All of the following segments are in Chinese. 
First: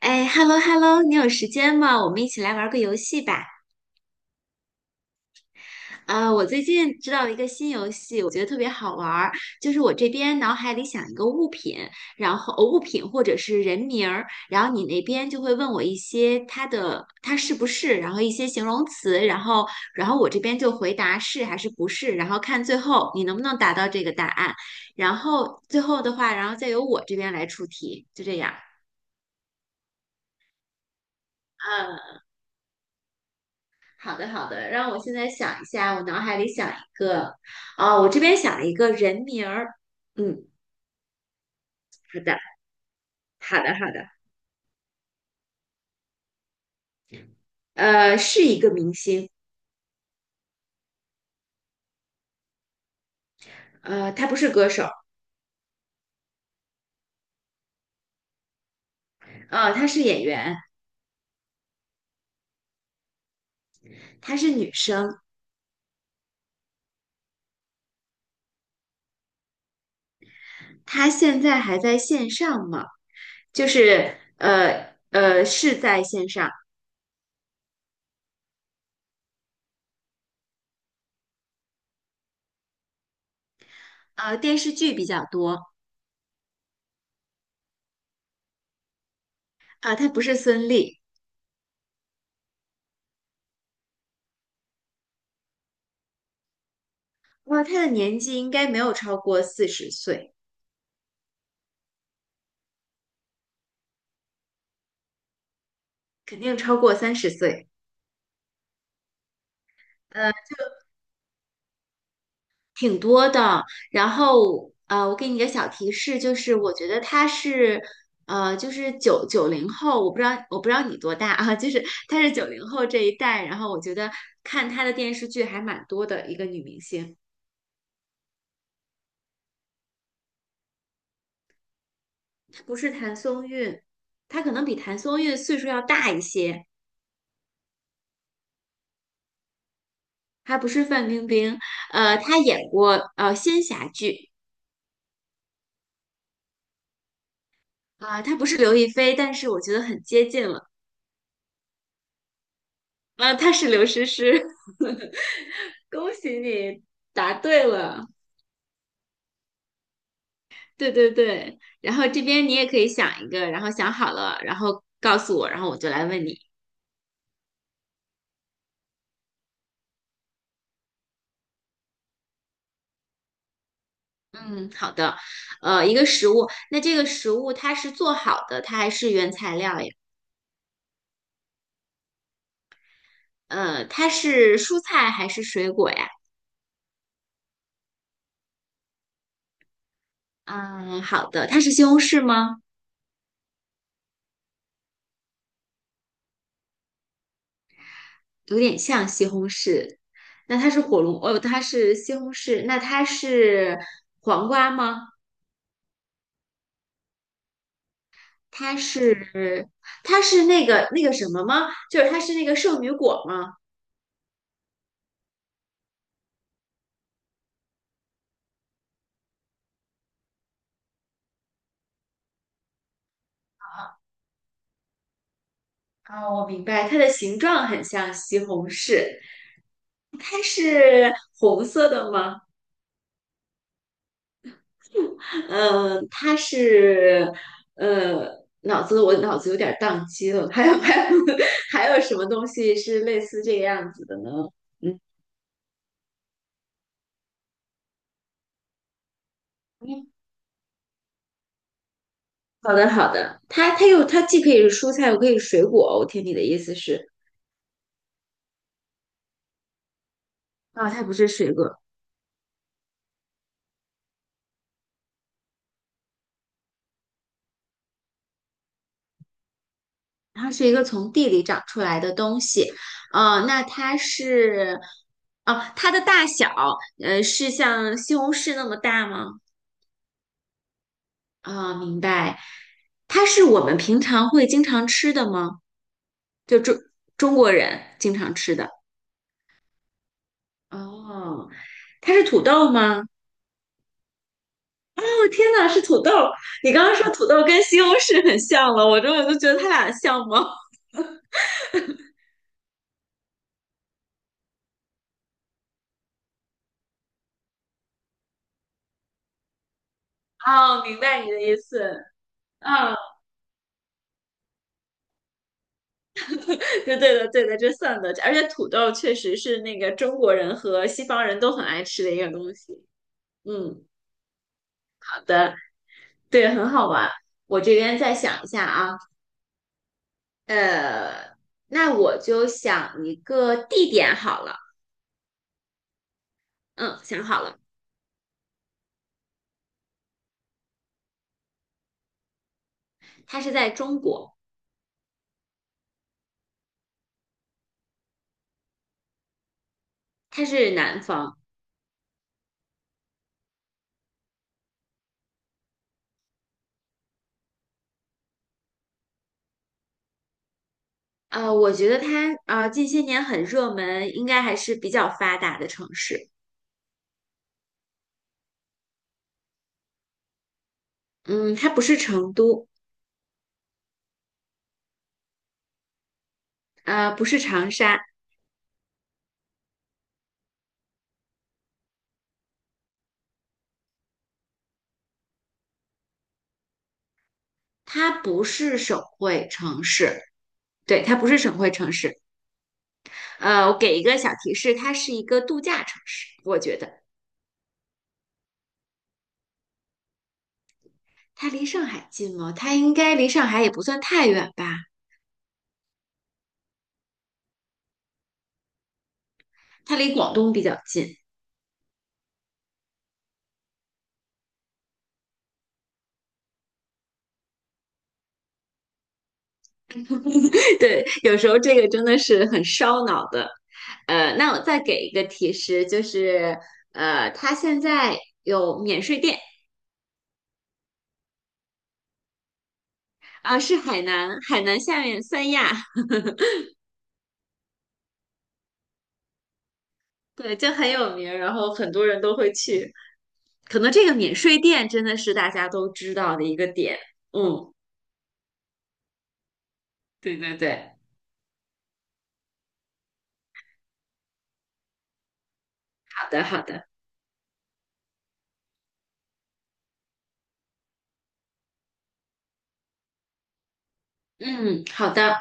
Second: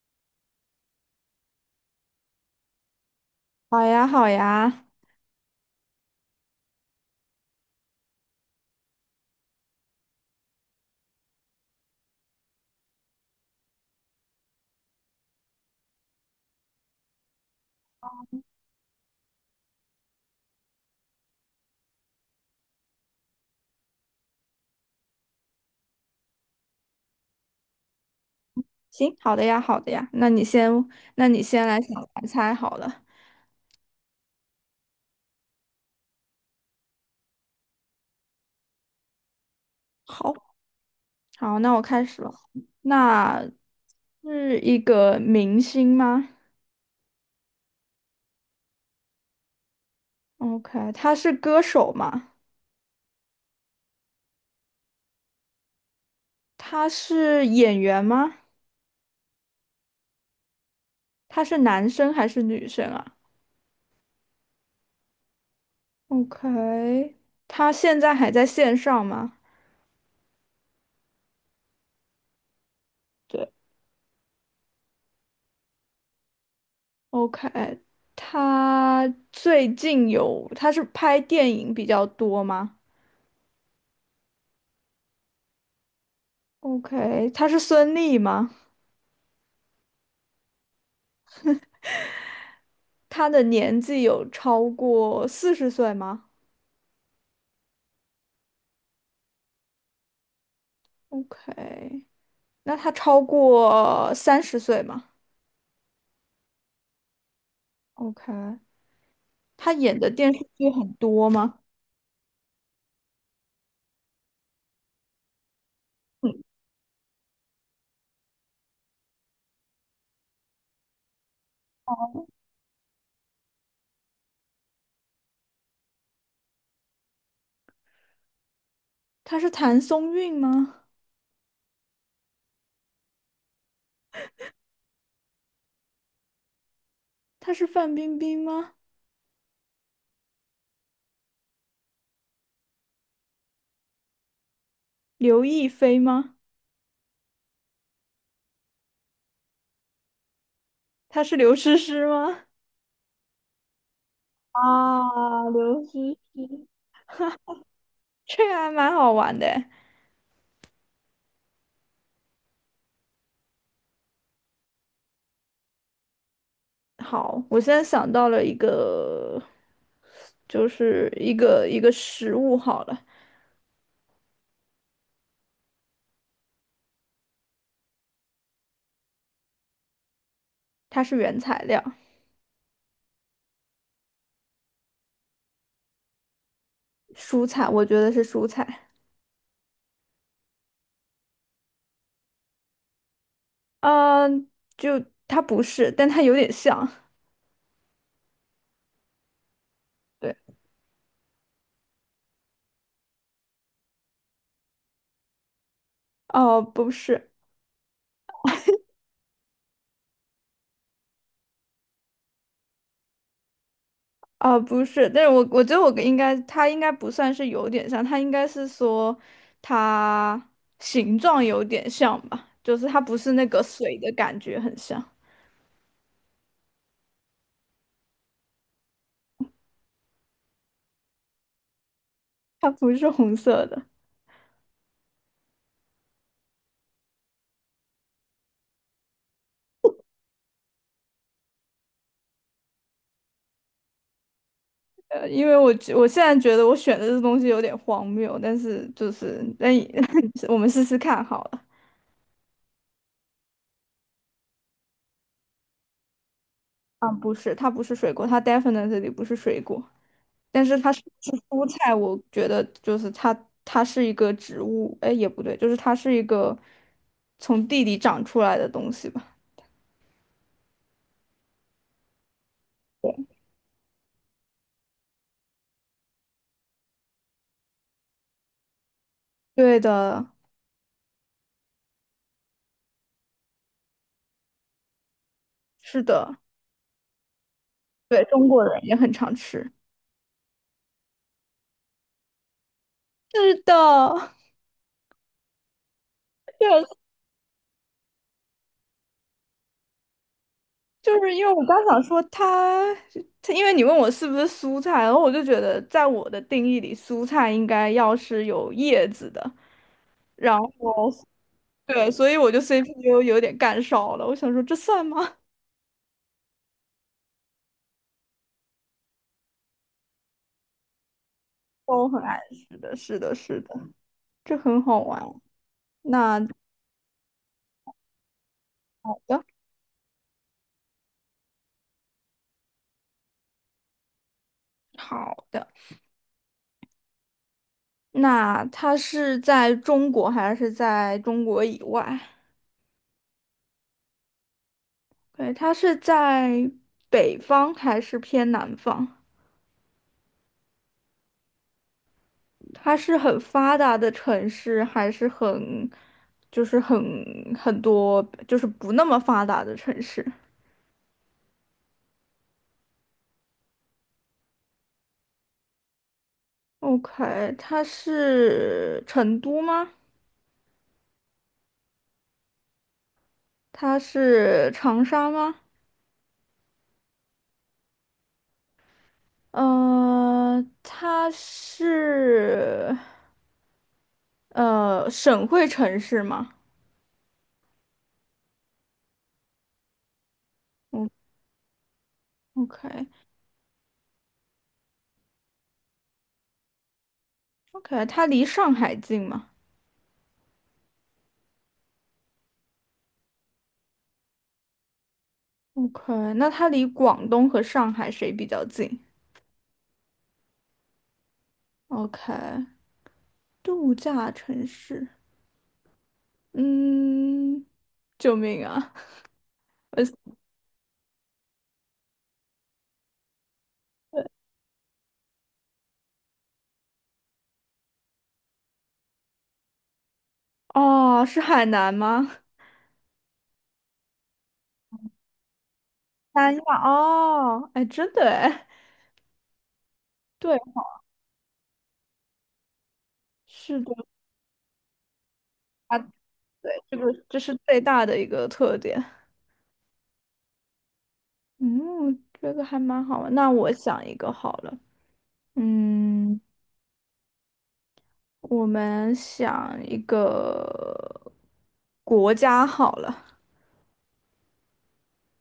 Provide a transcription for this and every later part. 哎，hello hello，你有时间吗？我们一起来玩个游戏吧。好呀，好呀，啊，我最近知道了一个新游戏，我觉得特别好玩儿。就是我这边脑海里想一个物品，然后物品或者是人名儿，然后你那边就会问我一些它是不是，然后一些形容词，然后我这边就回答是还是不是，然后看最后你能不能达到这个答案。然后最后的话，然后再由我这边来出题，就这样。行，好的呀，好的呀。那你先来想嗯。来猜好了。好的，好的，让我现在想一下，我脑海里想一个，啊、我这边想了一个人名儿。好，嗯，好，那我开好始了。的，那好的，好的。是一个明星吗呃，是一个明星。？OK，他是歌手吗？呃，她不是歌手。他是演员吗？呃，她是演员。他是男生还是女生啊她是女生。？OK，他现在还在线上吗？她现在还在线上吗？对就是是在线上。，OK，他最近有，他是拍电影比较多吗呃，电视剧比较多。？OK，他是孙俪吗？啊、她不是孙俪。他的年纪有超过40岁吗哇、她的年纪应该没有超过40岁。？OK，那他超过30岁吗肯定超过30岁。？OK，他演的电呃视剧很多吗？挺多的。然后我给你一个小提示，嗯，就是我觉得她是就是九零后，我不知道你多大啊，就是她是九零后这一代。然后我觉得看她的电视剧还蛮多的一个女明星。他是谭松韵吗？她不是谭松韵，她可能比谭松韵岁数要大一些。他是范冰冰吗？她不是范冰冰。她演过仙侠剧。刘亦菲吗？啊，她不是刘亦菲，但是我觉得很接近了。他是刘诗诗吗？啊，她是刘诗诗。啊，刘 恭诗喜诗，你答对了。这个还蛮好玩的诶。对对对，然后这边你也可以想一个，然后想好了，然后告诉我，然后我就来问你。好，我现在想到了一个，就是一个食物好了，嗯，好的。一个食物，那这个食物它是做好的，它还是原材料呀？它是原材料，它是蔬菜还是水果呀？蔬菜，我觉得是蔬菜。嗯，好的。它是西红柿吗？嗯、就它不是，但它有点像。有点像西红柿。对。那它是火龙，哦，它是西红柿。那它是黄瓜吗？哦，不是。它是它是那个什么吗？就是它是那个圣女果吗？哦，不是。但是我觉得我应该，它应该不算是有点像，它应该是说它形状有点像吧，就是它不是那个水的感觉很像，啊，我明白，它的形状很像西红柿。它是红色的吗？它不是红色的。嗯，它是，呃，我脑子有点儿宕机了。还有 还有什么东西是类似这个样子的呢？因为我现在觉得我选的这东西有点荒谬，但是就是但 嗯，我们试试看好了。好的好的。它既可以是蔬菜，又可以是水果，我听你的意思是，啊，不是，它不是水果，它 definitely 不是水果。但是啊，它是它不不是是水蔬果。菜，我觉得就是它，它是一个植物，哎，也不对，就是它是一个从地里长出来的东西吧？它是一个从地里长出来的东西。那它是，哦，它的大小，是像西红柿那么大吗？对的。啊，明白。它是我们平常会经常吃的吗？是的。就中中国人经对，常中吃国的。人也很常吃。哦，它是土豆吗？是的。哦，天呐，是土豆！你对，刚刚说土豆跟西红柿很像了，我就觉得它俩像吗？就是因为我刚想说它，它因为你问我是不是蔬菜，然后我就觉得在我的定义里，蔬菜应该要是有叶子的，然后哦，明白你的意思。对，所以我就 嗯 CPU 有点干烧了，我想说这算吗？对对的，对的，这算的。而且土豆确实是那个中国人和西方人都很爱 吃我的一很个爱东吃西。的，是的，是的。嗯，这很好好玩。的。那对，很好玩。我这边再想一下啊。好的，呃，那我就想一个地点好了。好的。嗯，想好了。那它是在中国还是在中国以外？它是在中国。对，它是在北方还是偏南方？它是南方。它是很发达的城市，还是很，就是很多，就是不那么发达的城市我觉得它近些年很热门，应该还是比较发达的城市。？OK，它是成都吗？嗯，它不是成都。它是长沙吗？不是长沙。它是。省会城市吗？它不是省会城市。对，嗯它不是省会城市。，OK 我给一个小提示，它是一个度假城市。我觉得 OK，它离上海近吗它离上海近吗？它应该离上海也不算太远吧。？OK，那它离广东和上海谁比较近它离广东比较近。？OK，度假城市，嗯，救命啊！我 对，有时候这个真的是很烧脑的。那我再给一个提示，就是它现在有免税店。哦，是海南吗？啊、是海南，海南下面三亚。三亚。哦，哎，真的哎！对，对，就很有名，然后很多人都会去。可是能的。这个免税店真的是大家都啊，知道的一个对，这点。个这是嗯，最大的一个特点。对对对。嗯，这个还蛮好玩。那我想一个好了，好嗯。的，好的。我们想一个国家好了。嗯，好的。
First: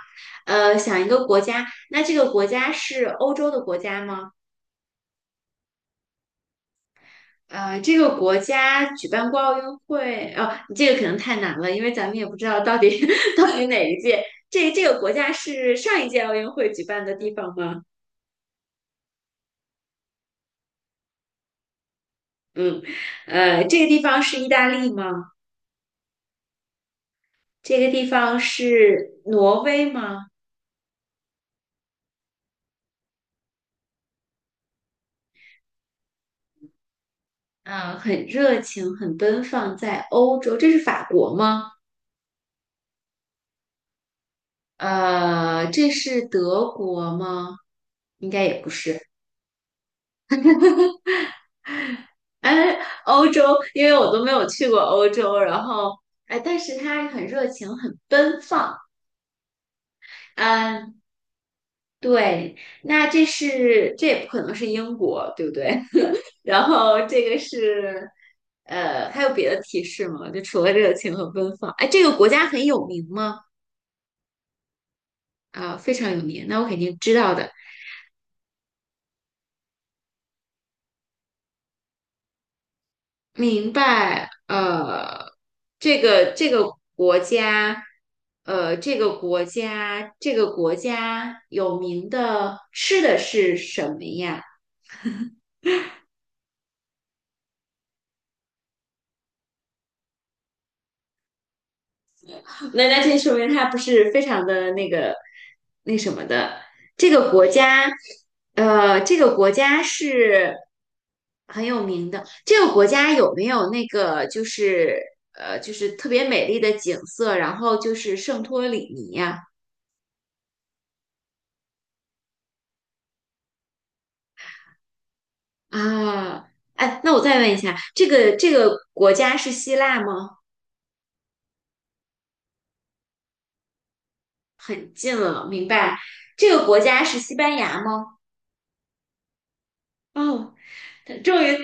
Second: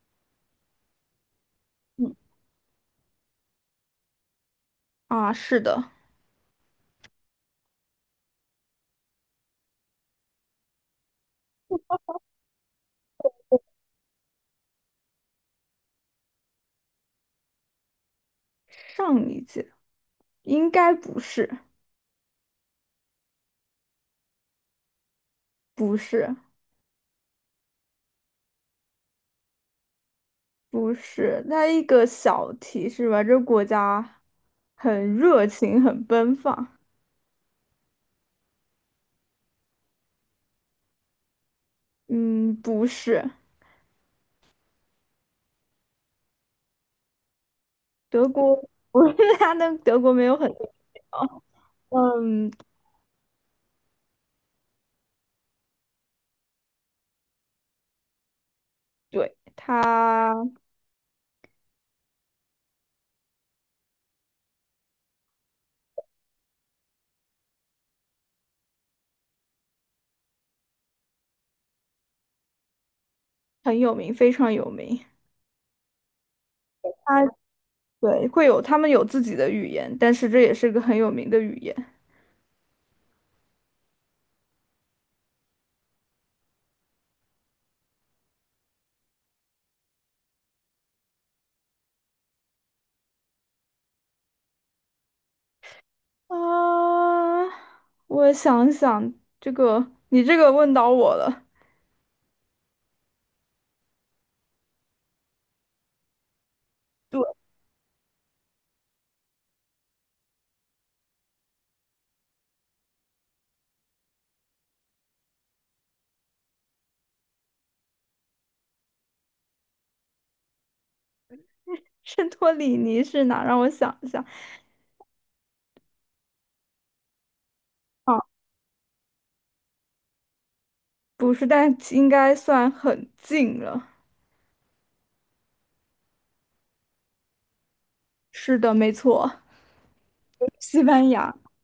想一个国家，那这个国家是欧洲的国家吗？啊，是的，这个国家举办过奥运会，哦，这个可能太难了，因为咱们也不知道到底 到底哪一届。这个国家是上一届奥运会举办的地方吗？上一届应该不是，嗯。这个地方是意大利吗？不是，这个地方是挪威吗？不是。那一个小提示吧，这国家很热情，很奔放。嗯、很热情，很奔放，在欧洲，这是法国吗？嗯，不是，这是德国吗？德应该也国，不 我是。们他的德国没有很多地方。嗯，哎，欧洲，因为我都没有去过欧洲，然后哎，但是他很热情，很奔放。对，他嗯，对，那这是这也不可能是英国，对不对？然后这个是还有别的提示吗？就除了热情和奔放，哎，这个国家很有名吗？很有名，非常有名。啊，非常有名，那我肯定知他道的。对会有，他们有自己的语言，但是这也是个很有名的语言。明白。这个国家，这个国家，这个国家有名的吃的是什么呀？啊，我想想，这个你这个问到我了。那这说明它不是非常的那个那什么的。这对，个国家，这个国家是很有名的。这个国家有没有那个就是就是特别美丽的景色，然后就是圣托里尼呀？圣托里尼是哪？让我想一下。啊，哎，那我再问一下，这啊，个这个国家是希腊吗？不是，但应该算很近了。很近了，明白。这个国家是西班牙吗？是的，没错，哦，西班牙。终于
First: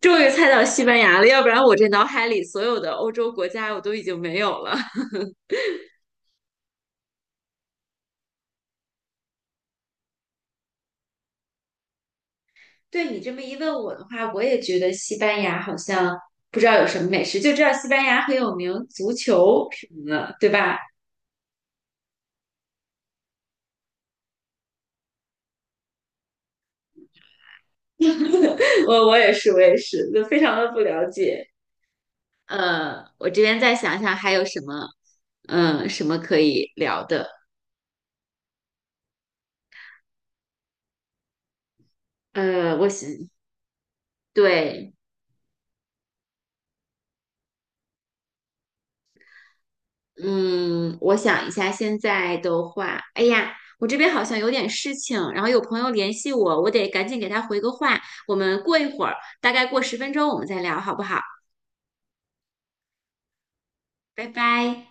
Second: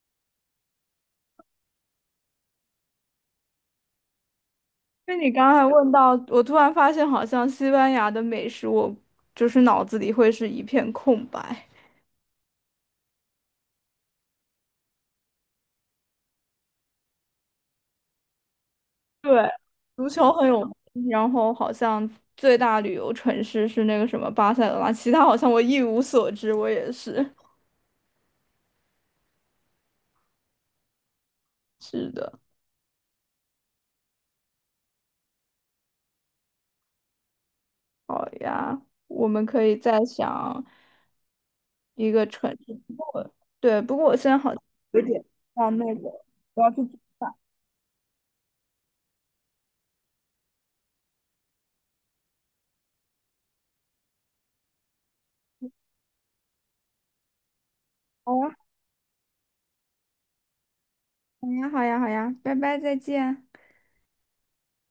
终于猜到西班牙了，要不然我这脑海里所有的欧洲国家我都已经没有了。因为 你刚才问到，我突然发现，好像西班牙的美食，我就是脑子里会是一片空白。对你这么一问我的话，我也觉得西班牙好像不知道有什么美食，就知道西班牙很有名足对，球什么足球的，很对有吧？名，然后好像最大旅游城市是那个什么巴塞罗那，其他好像我一无所知。我也是，我也是，我也是，就非常的不了解。是的。我这边再想想还有什么。什么可以聊的？呀，我们可以再想一个城市。我不想，过对，不过我现在好像对。有点像那个，我要去。嗯，我想一下，现在的话，哎呀，我这边好像有点事情，然后有朋友联系我，我得赶紧给他回个话。我好呀，们过一会儿，大概过10分钟，我们再聊，好不好？好呀，好呀，好呀，拜拜，再见。拜拜。